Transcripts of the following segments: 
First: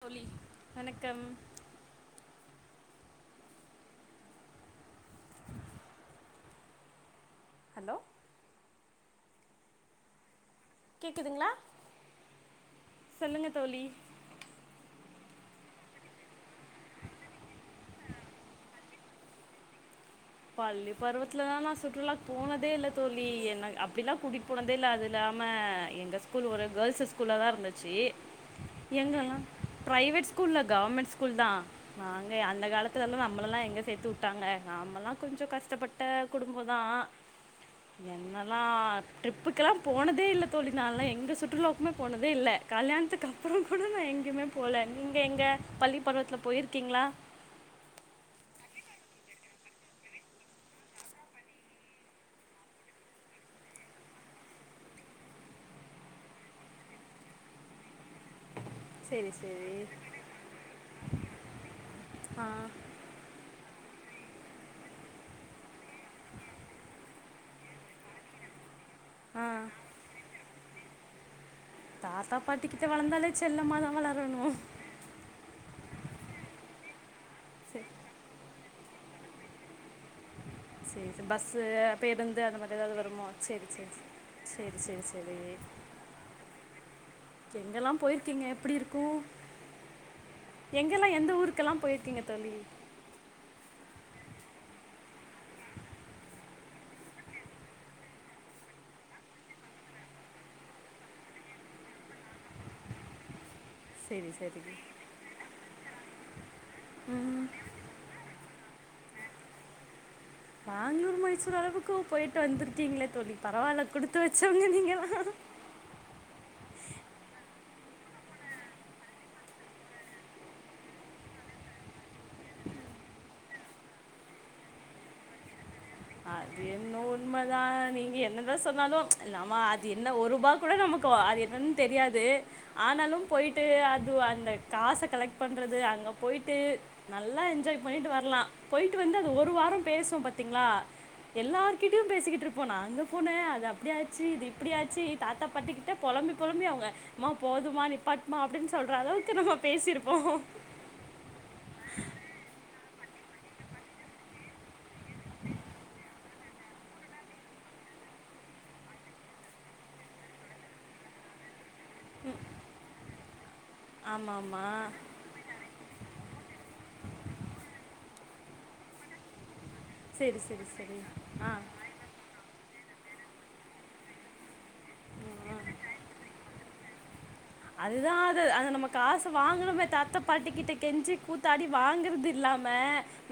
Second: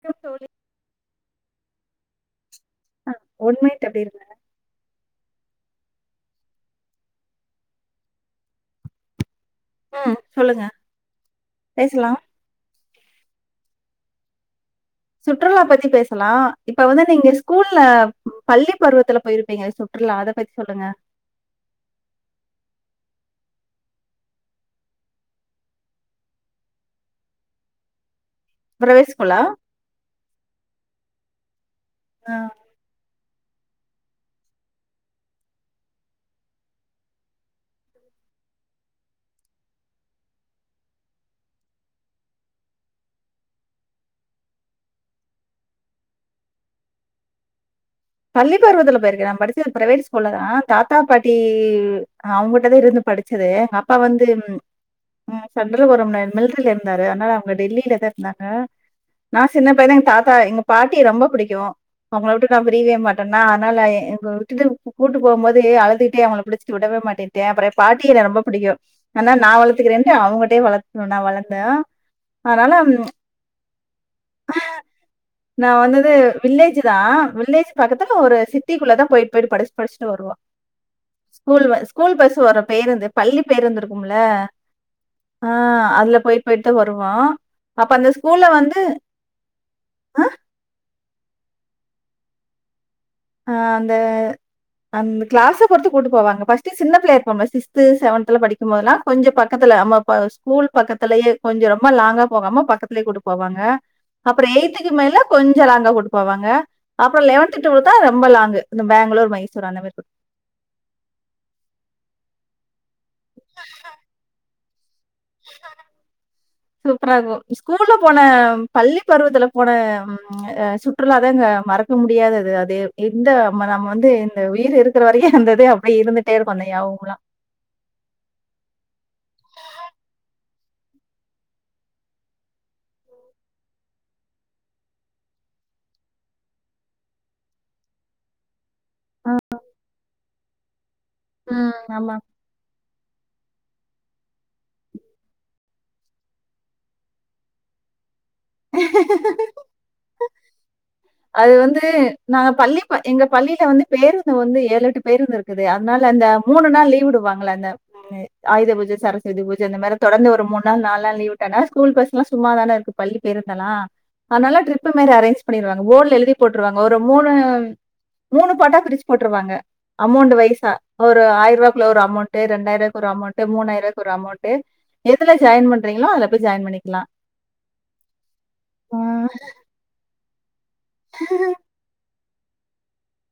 தோழி வணக்கம் ஆ ஒண்மைட் அப்படி இருந்தே ஹலோ ம் சொல்லுங்க கேக்குதுங்களா பேசலாம். சொல்லுங்க தோழி சுற்றுலா பத்தி பேசலா இப்ப வந்து நீங்க ஸ்கூல்ல பள்ளி பருவத்துல போயிருப்பீங்க சுற்றுலா அத பத் பள்ளி பர்வத் துலலா நா சுற்றுலா போனதே இல்ல தோழி என்ன அப்படிலா கூட்டிட் போனதே இல்ல அது இல்லாம எங்க ஸ்கூல் ஒரு கேள்ஸஸ் ஸ்கூல்லதா இருந்துச்சு பிரைவேட் எங்கல்லா ஸ்கூலா? பிரைவேட் ஸ்கூல் கவர்மெண்ட் ஸ்கூல் தா ஆ. நாங்க அந்த கால த்துலலா நம்மள எல்லா எங்க சேத்து உட்டாங்க நம்மல்லா கொஞ்ச கஷ்டப்பட்ட குடும்ப தா என்னெல்லா ட்ரிப்புக்கெல்லா போனதே இல் தோழி நால்லா எந்த சுற்றுலாவுக்குமே போனதே இல்ல கல்யாணத்துக்கு அப்புறோ கூட நா எங்கேயுமே போல்ல நீங்க எங்க பள்ளிப்பருவத்துலே போயிருக்கீங்களா பள்ளி பருவத்துல போயிருக்கே நா படிச்சது பிரைவேட் ஸ்கூல்ல தா தாத்தா பாட்டி அவுங்கிட்டதா இருந்து படிச்சதே அப்பா வந்து ம் ம் சொந்த ஊரு [unintelligible] தா இருந்தாரு அன்னால அவங்க டெல்லியிலதா இருந்தாங்க சரி நா சின்ன சரி பையதா எங்க தாத்தா எங்க பாட்டி ரொம்ப புடிக்கு உங்கள ஆ விட்டு நா பி ரிய மாட்டனா ஆனால எங்க விட்டுட்டு கூட்டு போம் போது அழுதுகிட்டே அவங்கள புடிச்சிட்டு விடவேமாட்டே டே அப்புற பாட்க் என்ன ரொம்ப புடிக்கு ஆனா ஆ நா வளத்துக்குறேன்ட்டு அவங்கிட்டே வளர்த் நா வளந்தே தாத்தா அதனால பாட்டிக்கிட்ட வளந்தாலே செல்லமா தா வளரணு நா வந்தது வில்லேஜ் தா வில்லேஜ் சரி பக்கத்துல ஒரு சிட் டி குள்ளதா போயிட் போயிட்டு படிஸ் படிஸ்ட்டு வருவோ சரி சரி பஸ்ஸு ஸ்கூல் ஸ்கூல் பஸ் பேருந்து அந்த வர மாதிரி ஏதாவது பேருந்து வருமோ பள்ளி சரி பேருந்து சரி இருக்கும் இல்ல சரி சரி சரி ஆ அதுல போய் போயிட்டு தா வருவோ எங்க அப்ப எல்லா அந்த போயிருக்கீங்க ஸ்கூல்ல எப்படி வந்து இருக்கு எங்க எல்லா எந்த ஊருக் எல்லா போயிருக்கீங்க தோழி ஆ அந்த அந்த க்ளாஸ பொறுத்து கூட்டு போவாங்க பஸ்ட் சின்ன பிள்ளய போவாங்க சிஸ்து செவன்தல படிக்கு போதுலா கொஞ்ச பக்கத்துல நம்ப ப ஸ்கூல் பக்கத்தலேயே கொஞ்ச ரொம்ப லாங்கா போகாம பக்கத்துலேயே கூட்டு போவாங்க சரி அப்ற சரி எயித்துக்கு மேல கொஞ்ச லாங்கா கூட்டு போவாங்க அப்ற ம் லெவல்து டுவல்த்து ரொம்ப லாங்கு இந்த பேங்களூர் மைசூர் அந்த மாரி கூ பேங்ளூர் மைசூர் அளவுக்கு போயிட்டு வந்திருக்கீங்ளே தோழி பரவால்ல குடுத்து வச்ச வங்க நீங்கல்லா சூப்பரா இருக்கு ஸ்கூல்ல போன பள்ளி பருவத்துல போன அ சுற்றுலாதாங்க மறக்க முடியாததே அதே எந்த நம்ம வந்து இந்த உயிர் இருக் கிற வரைக்கு அந்த இது அப்டியே இருந்துட்டே இருக்கு ஆந்த ஞாபகலா நம்மதா நீங்க என்னதா சொன்னாலு நம்ம அது என்ன ஒரு ரூபா கூட நமக்கு அது என்னன் தெரியாது ஆனாலு போய்ட்டு அது அந்த காச கலெக்ட் பண்றது அங்க போய்ட்டு நல்லா என்ஜாய் பண்ணிட்டு வர்லா போய்ட்டு வந்து அது ஒரு வாரோ பேசுவோ பாத்தீங்ளா ம். எல்லார்கிட்டயு ஆமா. பேசிக்கிட்ருப்போ நாங்க போனே அது அப்டியாச்சு இது இப்டியாச்சு தாத்தா பாட்டிக்கிட்ட பொலம்பி பொலம்பி அவங்க அம்மா போதுமா நிப்பாட்மா அப்டின் சொல்ற அளவுக்கு நம்ம பேசிருப்போ அது வந்து நாங்க பள்ளி எங்க பள்ளில வந்து பேருந்து வந்து ஏழு எட்டு பேருந்து இருக்குது அதனால அந்த மூணு நாள் லீவு விடுவாங்கள அந்த ஆயுத பூஜ சரஸ்வதி பூஜ இந்த மாரி தொடர்ந்து ஒரு மூணு நாள் நாலு நாள் விட்டானா ஸ்கூல் பஸ் ளா சும்மாதானே இருக்கு பள்ளி பேருந்து எல்லா ஆமா அதனால ஆமா ட்ரிப்பு மாரி அரேஞ்ச் பண்ணிர்வாங் போட்ல எழுதி போட்டுருவாங்க ஒரு மூணு மூணு பாட்டா பிரிச்சுபோட்டுருவாங்க அமெளண்ட் சரி சரி வைசா சரி ஒரு ஆ ஆயருவாக்குள்ள ஒரு அமௌண்டு ரெண்டாயருவாக்கு ஒரு அமௌண்டு மூனாயிருவாக்கு ஒரு அமௌண்ட் எதுல ஜாயின் பண்றீங்களோ அதுல போய் ஜாயின் பண்ணிக்லா அதுதா அது அது நம்ம காசு வாங்கணுமே தாத்த பாட்டிக்கிட்ட கொஞ்சி கூத்தாடி வாங்கறது இல்லாம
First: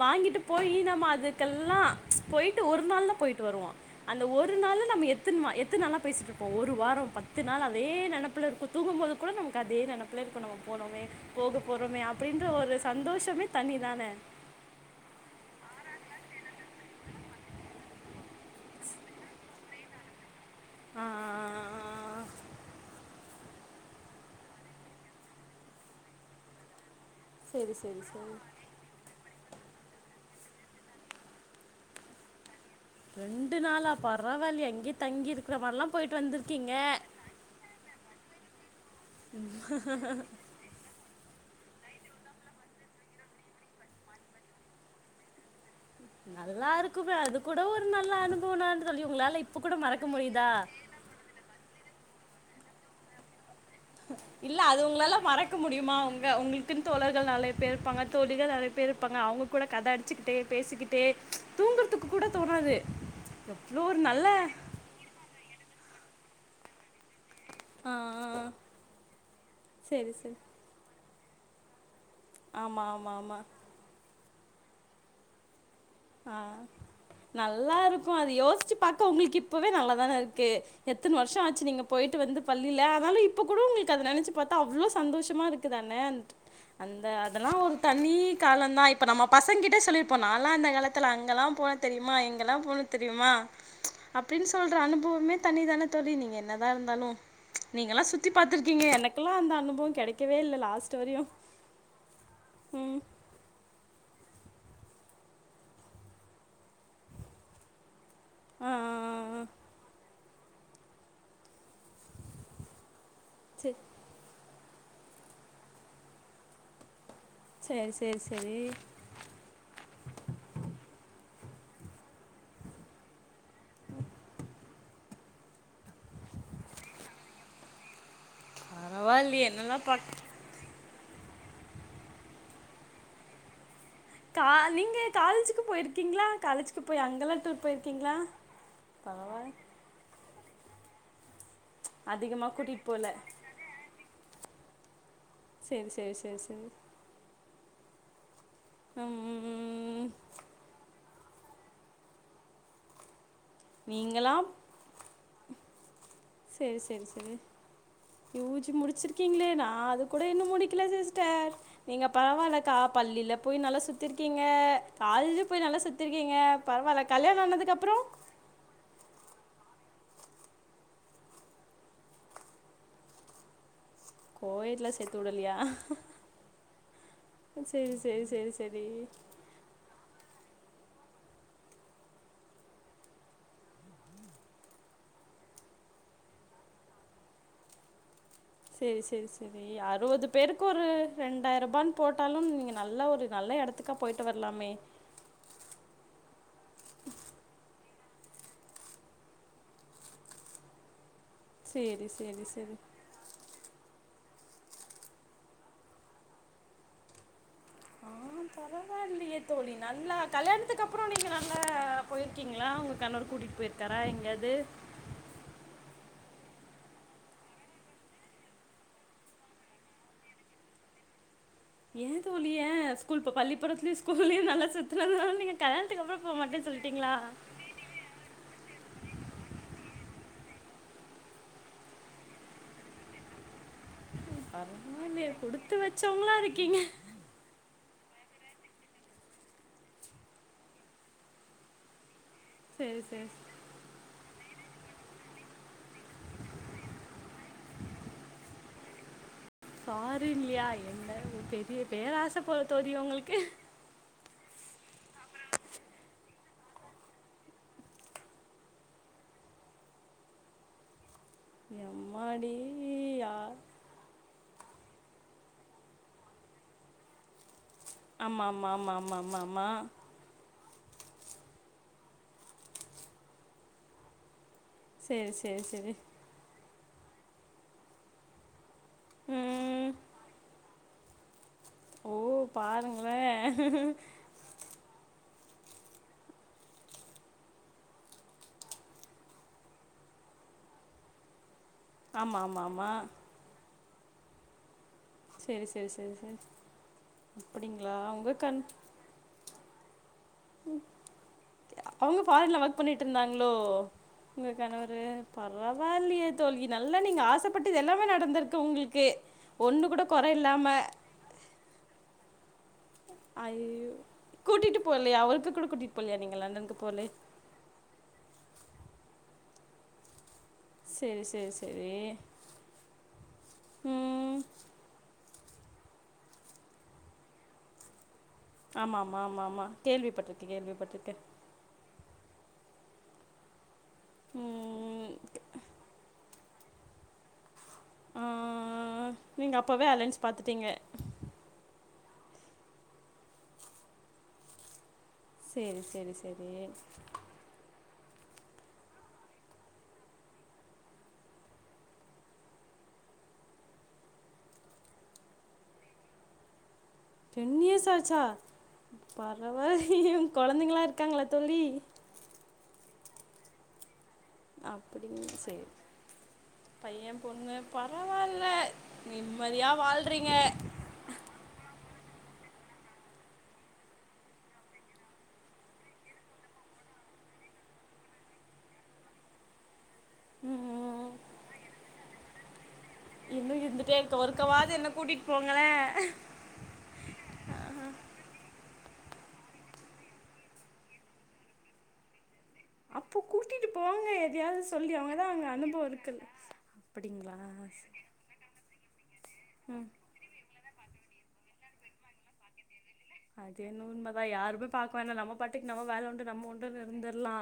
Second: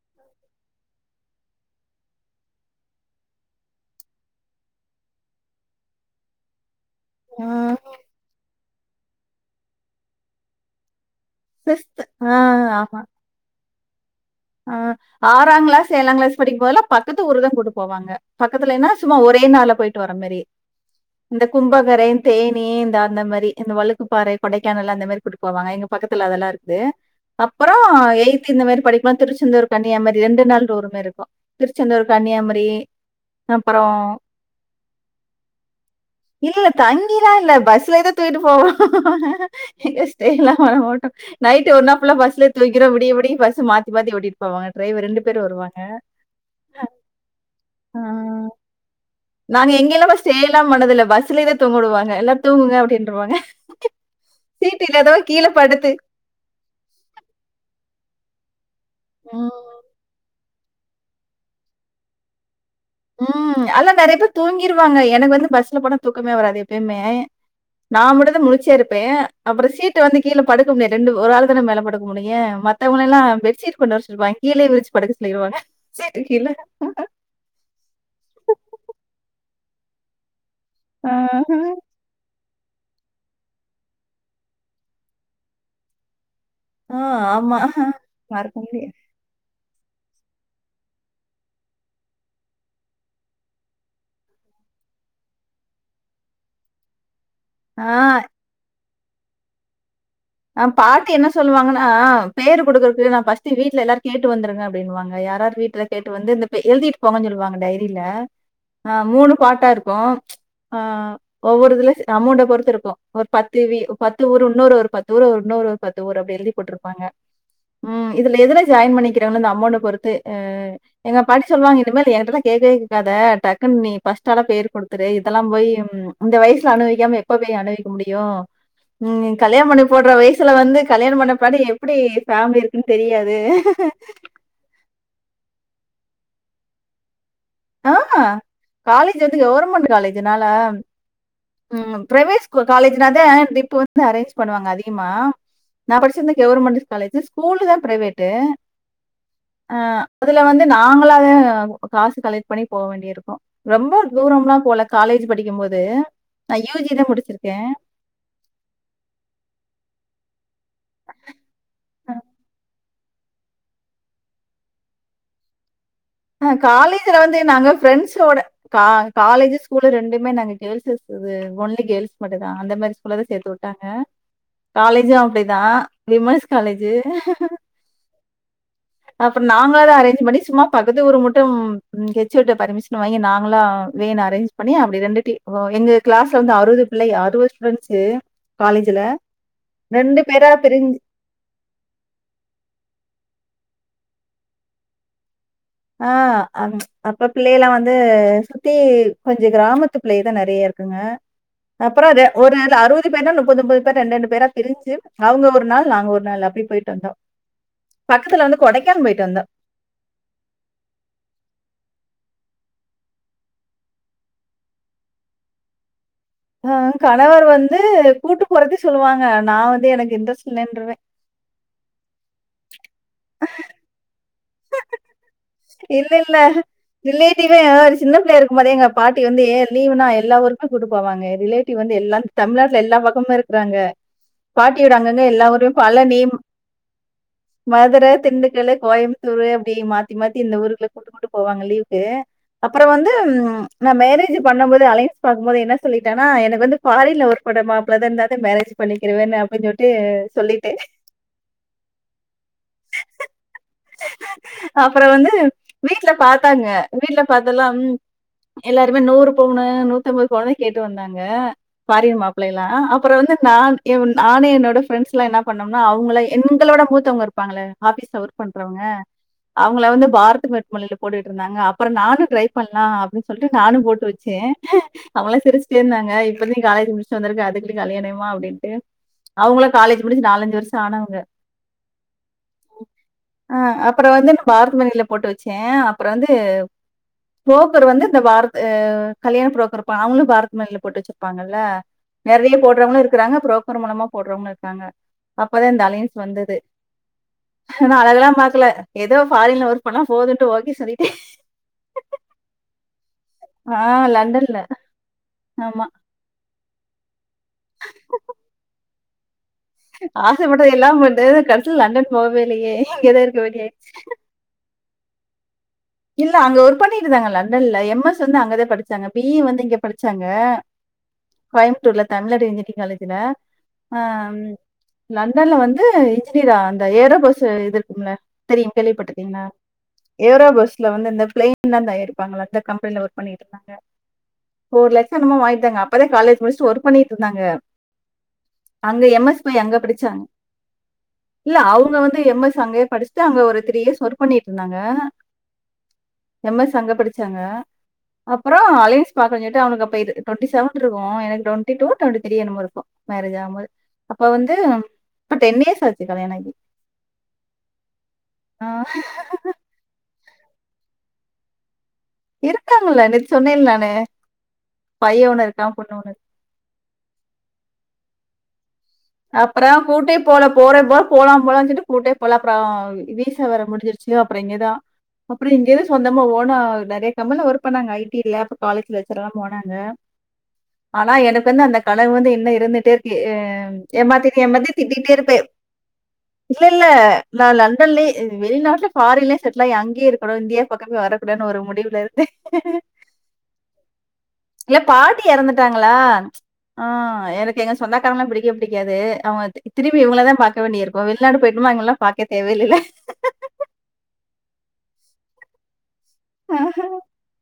வாங்கிட்டு போயி நம்ம அதுக்கு எல்லா போயிட்டு ஒரு நாள்தா போய்ட்டு வருவோ அந்த ஒரு நாளு நம்ம எத்துன்வா எத்தன் நாளா பேசிட்ருப்போ ஒரு வா பத்து ஆ. நாளு அதே நெனைப்புல இருக்கு தூங்கும் போது கூட நமக்கு அதே நெனைப்புல இருக்கு நம்ம போனோமே போக போறோமே ஆ அப்டின்ற ஒரு சந்தோஷமே தனிதானே அ ஆறாங்ளாஸ் ஏழாங்ளாஸ் படிக்கும் போதுலா பக்கத்து ஊருதா கூட்டு போவாங்க பக்கத்துலன்னா சும்மா ஒரே நாள்ல போய்ட்டு வர்ற மேரி ஆ ஆ இந்த ஆ, கும்பகரை ஆ. தேனி இந்த அந்த மாரி இந்த வழுக்குப்பாறை கொடைக்கானல் அந்த மாரி கூட்டு போவாங்க எங்க பக்கத்துல அது எல்லா இருக்குது அப்புற சரி சரி சரி எயிட் இந்த மாரி திருச்செந்தூர் கன்னியாமரி ரெண்டு நாள் டூரு போய்ருக்கோ திருச்செந்தூர் கன்னியாமரி ரெண்டு நாளா பரவால்லியே அங்கேயே தங்கி இருக்கிற மாரில்லா போயிட்டு இல்ல இல்ல வந்திருக்கீங்க தங்கிலாம் இல்ல பஸ்லயே தான் தூக்கிட்டு போவோ எங்க ஸ்டைல அ மாட்டோ நைட்டு ஒரு நா ஃபுல்லா பஸ்ல தூங்கிறோ விடிய விடிய பஸ் மா மாத்தி மாத்தி ஓட்டி போவாங்க ட்ரைவர் ரெண்டு பேரு வருவாங்க நல்லா இருக்குமே அது கூட ஒரு நல்ல ஆ. அனுபவனான்டு சொல்லி ஒங்ளால இப்ப கூட மறக்க முடிதா னதுல பஸ்லேதா தூங்வுடுவாங்க எல்லா தூங்குங்க அப்டின்றுவாங்க இல்ல அது ஒங்ளால மறக்க முடியுமா ங்க உங்ளுக்கு தோழர்கள் நெறைய பேர் இருப்பாங்க தோழிகள் நெறைய பேர் இருப்பாங்க அவுங்க ம். கூட கத அடிச்சுக்கிட்டே பேசிக்கிட் டே தூங்குறதுக்கு கூட தோணாது ஆ எவ்வளோ அதுல்லா ஒரு நறையா நல்ல பேர் தூங்கிருவாங்க எனக்கு வந்து பஸ்ல போனா தூக்கமே வராது எப்பயுமே ஆ, நா ஆ, மட்டுந்தா ஆ. முழிச்சே இருப்பே அப்பறோ சீட்டு சரி வந்து சரி கீழ படுக்க முடியாது ரெண்டு ஒரு ஆள்தான மேல படுக் க முடியும் ஆமாம் மத்தவங்கல ஆமாம் எல்லா ஆமாம் பெட்ஷீட் கொண்டு வரச்சொல்வ கீழே விரிச்சி படுக்க சொல்லிருவாங்க சீட்டு ஆ கீழ. நல்லாருக்கும் அது யோசிச்சி பாக்க ஒங்களுக்கு இப்பவே நல்லாதானா இருக்கு ஆ, எத்தன வருஷோ ஆச்சி நீங்க போயிட்டு வந்து பள்ளில ஆனாலு இப்ப கூட ஒங்களுக்கு அத நெனைச்சி பாத்தா அவ்ளோ சந்தோஷமா இருக்குதான அந்த அதல்லா ஆமா. ஒரு தனி மறக்க காலந்தா முடியாது. இப்ப நம்ம பசங்க கிட்ட சொல்லியிருப்போ நாலா அந்த காலத் துல அங்கல்லா போன தெரிமா எங்கலா போன தெரிமா அப்டின்னு சொல்ற அனுபவமே தனிதான தோழி நீங்க என்னதா இருந்தாலு நீங்கலா ஆ சுத்தி பாத்துருக்கீங்க எனக்குலா அந்த அனுபவம் கெடைக் ஆ பாட்டு என்ன சொல்வாங்கனா பேரு ம் குடுக்கறக்கு நா ஃபஸ் ட்டு வீட்ல எல்லார் கேட்டு வந்துருங்க அப்டின்னுவாங்க யார் யார் வீட்ல கேட்டு வந்து இந்த பெ எழுதிட்டு போங்கன் சொல்லுவாங்க டைரில ஆ மூணு பாட்டா இருக்கும் ஆ ஒவ்வொரு இதுல அமௌண்ட்ட பொறுத்து இருக்கும் ஒரு பத்து செரி வி பத்து ஊரு இன்னொரு ஒரு பத்து ஊரு ஒரு இன்னொரு ஒரு பத்து ஊரு அப்டி எழுதி போட்ருப்பாங்க செரி ம் செரி இதுல செரி எதுல ஜாயின் பண்ணிக்கிறல்ல இந்த அமௌண்ட்ட பொறுத்து அ எங்க பாட்டி சொல்வாங்க இனிமேல் என்கிட்டலா கேக்கவே கேக்காத டக்குன்னு நீ ஃபஸ்ட்டால பேரு குடுத்துரு இதல்லா போயி இந்த வயசுல அனுபவிக்காம எப்ப போயி அனுபவிக்க முடியும் ம் நீ பரவாயில்லையே கல்யாண பண்ணி என்னெல்லாம் பாக் அவ்ளோ வயசுல வந்து கல்யாண பண்ணபாடி எப்டி ஃபேமிலி இருக்குன் தெரியாது கா நீங்க காலேஜிக்கு போயிருக்கீங்ளா காலேஜிக்கு போய் அங்கலா டூர் ஆ போயிருக்கீங்களா காலேஜி வந்து கவர்மெண்ட் காலேஜினால ம் பிரைவேட் அதிகமா ஸ்கூ கூட்டிட்டு போல காலேஜினா தா ட்ரிப்பு வந்து அரேஞ்ச் பண்ணுவாங்க அதிகமா சரி நா சரி படிச்சது சரி சரி கெவுர்மண்ட்டு காலேஜி ஸ்கூலு தா பிரைவேட்டு ஆ ம் அதுல வந்து நாங்களதா காசு கலட் பண்ணி போ வேண்டி இருக்கும் ரொம்ப நீங்களாம் தூரம்லா போல காலேஜி படிக்கமோது செரி செரி செரி யூ ஜி முடிச்சிருக்கீங்ளே நா அது கூட இன்னு முடிக் கில சிஸ்டர் நீங்க பரவாயில்ல கா பள்ளில போயி நல்லா சுத் திருக்கீங்க காலேஜி போயி நல்லா சுத்திருக்கீங்க அ பரவாயில்ல காலேஜ்ல வந்து கல்யாண நாங்க ஆனதுக்கு அப்றோ ஃப்ரெண்ட்ஸோட கா காலேஜி ஸ்கூலு ரண்டுமே நாங்க கேள்ஸ்ஸு ஸ்கூலு ஒன்லி கேள்ஸ் மட்டுதா அந்த மாரி ஸ்கூல்லதா சேத்து உட் டாங்க கோயட்ல சேர்த்து காலேஜிம் விடலையா அப்டிதா விமன்ஸ் காலேஜி செரி செரி செரி செரி அப்ப நாங்களாதா அரேஞ்சி பண்ணி சும்மா பக்கத்த ஊருக்கு மட்டும் ஹெச் ஓ டிட்ட பர்மிஷன் வாங்கி நாங்களா வேன் அரேஞ்சி பண்ணி அப்டி ரெண்டுடீ ஓ எங்க கிளாஸ்ல வந்து அறுவது பிள்ளைக அறுவது ஸ்டூடண்ட்ஸு செரி செரி செரி அறுவது பேரா பேருக்கு ஒரு பிரிஞ் ரெண்டாயிரூபான் போட்டாலு நீங்க நல்ல ஒரு நல்ல எடத்துக்கா போயி்ட்டு வரலாமே ஆ அப்ப பிள்ளைகலா வந்து சுத்தி கொஞ்ச கிராமத்து பிள்ளைகதா நறையா இருக் குங்க சேரி அப்பறோ ரெ சேரி ஒரு நாளு சேரி அறுவ து பேரோ முப்பத்தொன்பது பேர் ரண்டு ரண்டு பேரா பிரிஞ்சி அவுங்க ஒரு நாள் நாங்க ஒரு நாள் அப்டி போயிட்டு வந்தோம் ஆ பரவாயில்லயே வந்தோ தோழி நல்லா கல்யாணத்துக்கு அப்புறம் நீங்க நல்லா போயிருக்கீங்களா உங்க கணவர் கூட்டிட்டு போயிருக்காரா எங்கயாவது ஆ கணவர் வந்து கூட்டு போறன்னு சொல்லுவாங்க நா வந்து எனக்கு இன்ட்ரஸ்ட் இல்லன்ருவன் ஏன் தோழி ஏன் ஸ்கூல் இப்ப பள்ளிப்படத்துலயு ஸ்கூலியும் நல்லா சுத்தனதுனால நீங்க கல்யாணத்துக்கு அப்பறம் போ மாட்டன் சொல்லிட்டீங்களா இப்பயும் எதா ஒரு சின்ன பிள்ளைய இருக்கமோதே எங்க பாட்டி வந்து ஏ லீவுனா எல்லா ஊருக்குமே கூட்டு போவாங்க ரிலேட்டிவ் வந்து எல்லா தமிழ்நாட்ல எல்லா பக்கமும் இருக்கறாங்க பரலால்யே குடுத்து வச்சவுங்ளா இருக்கீங்க மதுர திண்டுக்கலு கோயம் தூரு அப்டி மாத்தி மாத்தி இந்த ஊருக்குள்ள கூட்டுகூட்டு போவாங்க லீவ்க்கு அப்பற சேரி வந்து சேரி நா மேரேஜி பண்ணம்போது அலயன்ஸ் பாக்கும்போது என்னா சொல்லிட்டனா எனக் வந்து ஃபாரின்ல ஒர்க பண்ற மாப்பள தா இருந்தாதே மேரேஜ் பண்ணிக்கிருவேன்னு அப் ஃபாரின்லியா என்ன ஒரு பெரிய பேராச போல தோதி உங்களுக்கு அப்பற வந்து வீட்ல பாத்தாங்க வீட்ல பாத்தல்லா எல்லாருமே நூறு பவுனு நூத்தம்பது பவுனு கேட்டு வந்தாங்க பாரின் மாப்பள எம்மாடி எல்லா அப்பற வந்து யா நான் ஏ வு நானே என்னோட ஃப்ரெண்ட்ஸ்லா என்னா பண்ணம்னா அவுங்ள எங்களோட மூத்தவுங்க இருப்பாங்கள ஆபீஸ்ல ஒர்க் ஆமாம் பண்றவுங்க ஆமாம் ஆமாம் ஆமாம் ஆமாம் அவுங்ள ஆமாம் வந்து பாருத்து வேட்மோலில போட்டுட் இருந்தாங்க அப்பற நானு ட்ரை பண்லா அப்டின் சொல்ட்டு நானு போட்டு வச்சே சரி அவல்லா சரி சிரிச்ட்டே சரி இர்ந்தாங்க இப்பதே காலேஜ் முடிச்சிட்டு வந்துருக்கு அதுக்குள்ளி கல்யாணயமா அப்டின்ட்டு அவுங்கள ம் காலேஜ் முடிச்சு நாலஞ்சு வருஷ ஆனவுங்க ஒ பாருங்ளே பார்க் மனில போட்டு வச்சே அப்புற வந்து போப்பர் வந்து இந்த பாரத்து கல்யாண புரோக்கரு ப அவுங்ளு பாரத் மனில போட்டு வச்சிருப்பாங்கல்ல ஆமாம் நெறைய ஆமாம் போட்றவுங்ளு ஆமாம் இருக்குறாங்க புரோக்கர் மூலமா போட்றவுங்ளு இருக்காங்க சரி அப்பதா இந்த சரி சரி அலையன்ஸ் சரி வந்துது அப்படிங்களா [unintelligible] உங்கள் கண் பாக்குல எதோ ஃபாரின்ல ஒர்க் பண்ணா போதுன்ட்டு ஓகே சொல்லிட்டே அவுங்க ஃபாரின்ல ஒர்க் பண்ணிட்ருந்தாங்ளோ ஆ உங்க லண்டன்ல கணவரு ஆமா பரவால்லியே தோல்வி நல்லா நீங்க ஆசப்பட்டுது எல்லாமே நடந்துருக்கு உங்குள்க்கு ஒன்னு கூட கொற இல்லாம து கடசில லண்டன் போகவே இல்லயே ஐயயோ கூட்டிட்டு போக்லயா அவருக்கு கூட கூட்டிட் இல்ல அங்க ஒர்க் பண்ணிட்ருந்தாங்க லண்டன்ல எம்எஸ் வந்து அங்கதே படிச்சாங்க பிஇ வந்து இங்க படிச்சாங்க சரி சரி சரி கோயம்முத்தூர்ல தமிழ்நாடு இன்ஜிடி காலேஜில அ ம் லண்டன்ல வந்து இன்ஜினீரா அந்த ஏரோ பஸ் இது இருக்கும்ல தெரியு கேள்வி ஆமா ஆமா ஆமா பட்ருக்கீங்ளா ஆமா ஏரோ கேள்விப்பட்டிருக்கே பஸ் கேள்விப்பட்டிருக்கே பிளைன்லா தயாரிப்பாங்கள அந்த கம்பெனில ஒர்க் பண்ணிகிட்ருந்தாங்க ஃபோர் ம் லேக்ஸோ என்னமோ வாங்கிட்தாங்க அப்பதே காலேஜ் முடிச்சிட்டு ஒர்க் பண்ணிட்ருந்தாங்க ஆ அங்க எம் எஸ் நீங்க போய் அங்க அப்பவே படிச்சாங்க அலைன்ஸ் பாத்துட்டீங்க இல்ல அவுங்க வந்து எம்எஸ் அங்கயே படிச்சி அங்க ரு த்ரீ இயர்ஸ் ஒர்க் பண்ணிகிட்ருந்தாங்க சேரி சேரி சே எம்எஸ் அங்க படிச்சாங்க அப்பறோ அலயன்ஸ் பாக்கனு சொல்ட்டு அவனுங்க அப்ப அது டுவெண்டி சவன் இருக்கு எனக்கு டொண்டி டூ டொண்டி திரி என்னமோ இருக்கு மேரேஜ் ஆவும்மோது அப்ப வந்து இப்ப டென் இயர்ஸ் ஆச்சு கல்யாண ஆகி டென் இயர்ஸ் ஆச்சா ஆஹ் பரவல்லியே ஒங் கொழந்தைங்ளா இருக்காங்ளா தோழி இருக்காங்ளே நேத் சொன்னேல் நானு பைய ஒன்னு இருக்கா பொண்ணு ஒன்னு இருக் பைய பொண்ணு பரவால்ல அப்பற நிம்மதியா கூட்டி வாழ்றீங்க போல போறே போற் போலா போலான் சொல்ட்டு கூட்டே போல அப்றோ வீசா வேற முடிஞ்சிருச்சு அப்றோ இங்கேதா அப்ற இங்கேதே சொந்தமா ஓனா நறைய கம்பெனில ஒருக் பண்ணாங்க ஐடில அப்ப காலேஜ்ல லெச்சர்லா போனாங்க ம் ஆனா எனக் வந்து அந்த களவ் வந்து இன்னு இருந்துட்டே இருக்கு இன்னு ஏ இருந்துட்டே இருக்க பாத்தின் ஏமாத்தி ஒருக்கவாது என்ன திட்டிகிட்டே கூட்டிட்டு இருப்பே போங்களே இல்ல இல்ல நா லண்டன்லே வெளிநாட்ல ஃபாரின்லே செட்டில் ஆயி அங்கே இருக்கணு இண்டியா பக்கமே வரக்கூடான்னு ஒரு முடிவுல இருந்தே அப்ப கூட்டிட்டு போங்க எதையாது சொல்லி அவங்கதா அங்க அனுபவோ இருக்க அ ஆ எனக்கு எங்க சொந்தக்காரங்களா பிடிக் பிடிக்காது அவங்க தி திரும்பி இவங்கள தா பாக்க வேண்டி இருக்கு வெளிநாடு போயிட்டோம்னா இவங்கல்லா பாக்க தேவே இல்லல அது என்னவோ உண்மதா யாருமே பாக்க வேணா நம்ம பாட்டுக்கு நம்ம வேல உண்டு நம்ம ஆ உண்டுன் இருந்துர்லா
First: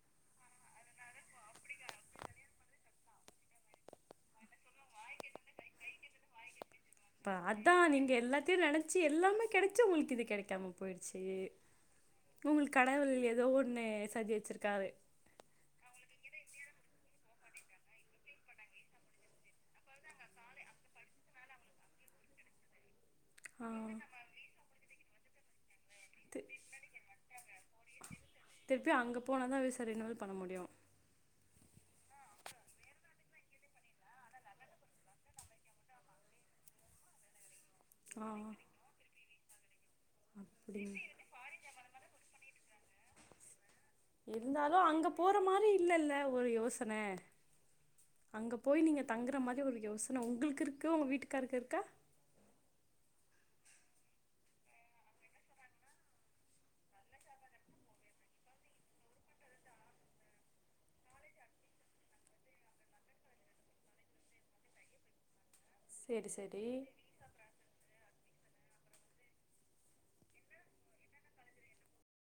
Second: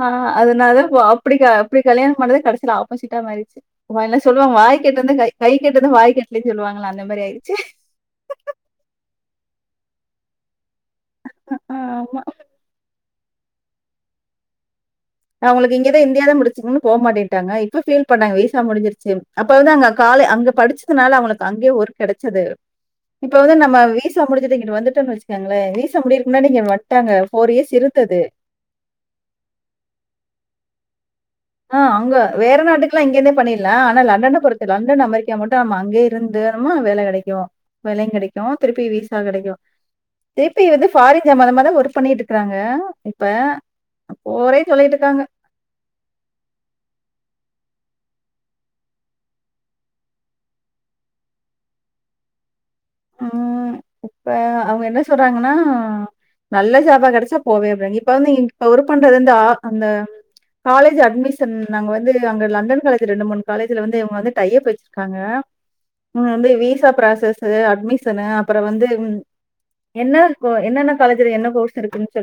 ஆ அதனாலதா போ அப்டி க அப்டி கல்யாணம் பண்ணது கடசில ஆப்போசிட்டா மாறிச்சி வா என்ன சொல்லுவாங்க வாய்க்கெட்னது கை கைக்கெட்னது வாய்க்கெட்டலைன் சொல்லுவாங்கள்ள அந் ப அதா நீங்க எல்லாத்தையு நெனைச்சு எல்லாமே கெடைச்சு உங்களுக் இது கெடைக்காம போய்டுச்சி ஆமா. உங்களுக் கடவுள் ஏதோ ஒன்னு சதி வச்சிருக்காரு அவங்களுக் இங்கதா இந்தியாதா புடிச்சுருக்குன் போமாட்டேட்டாங்க இப்ப ஃபீல் பண்ணாங்க வீசா முடிஞ்சிருச்சேன் அப்ப அழுதாங்க காலே அங்க படிச்சதுனால அவங்களுக் அங்கயே ஒர்க் கெடச்சது இப்ப வந்து ஆ நம்ம வீசா முடிஞ்சிட்டு இங்குட் வந்துட்டோன் வச்சுக்காங்களே விஸ் வீசா முடியறதுக் தி முன்னாடி இங்க வந்ட்டாங்க ஃபோர் இயர்ஸ் இருந்தது திருப்பி அங்க போனா தா வீசா ரினிவல் பண்ண முடியு ஆ அங்க வேற நாட்டுக்குல்லா இங்கருந்தே பண்ணிர்லா ஆனா லண்டன பொறுத்து லண்டன் அமெரிக்கா மட்டு நம்ம அங்கே ரெண்டு வாரமா வேல கெடைக்கு வேலயு ஆ கெடைக்கு திருப்பி விசா கெடைக்கு திருப்பி வந்து அப்டின்னு ஃபாரின் இங்க மொத மொத ஒர்க் பண்ணிட்ருக்காங்க இப்ப போறேன்னு இருந்தாலு சொல்லிட்டு அங்க இருக்காங்க. போற மாரி இல்லல்ல ஒரு யோசன அங்க போய் நீங்க தங்குற மாரி ஒரு யோசன உங்களுக் இருக்கு உங்க வீட்டுக்காருக்கு இருக்கா ம். இப்ப அவங்க என்ன சொல்றாங்கன்னா நல்ல ஜாபா கெடச்சா போவே அப்டிறாங் இப்ப வந்து இன் இப்ப ஒர்க் பண்றது வந்து ஆ அந்த காலேஜ் அட்மிஷன் நாங்க வந்து அங்க லண்டன் காலேஜ் ரெண்டு மூணு காலேஜ்ல வந்து இவங்க வந்து டையப் வச்சிருக்காங்க சேரி இன்னொன் வந்து சேரி வீசா ப்ராசஸு அது அட்மிஷனு அப்றோ வந்து என்ன இருக்கு என்னென்ன காலேஜ்ல என்ன கோர்ஸ் இருக்குன் சொல்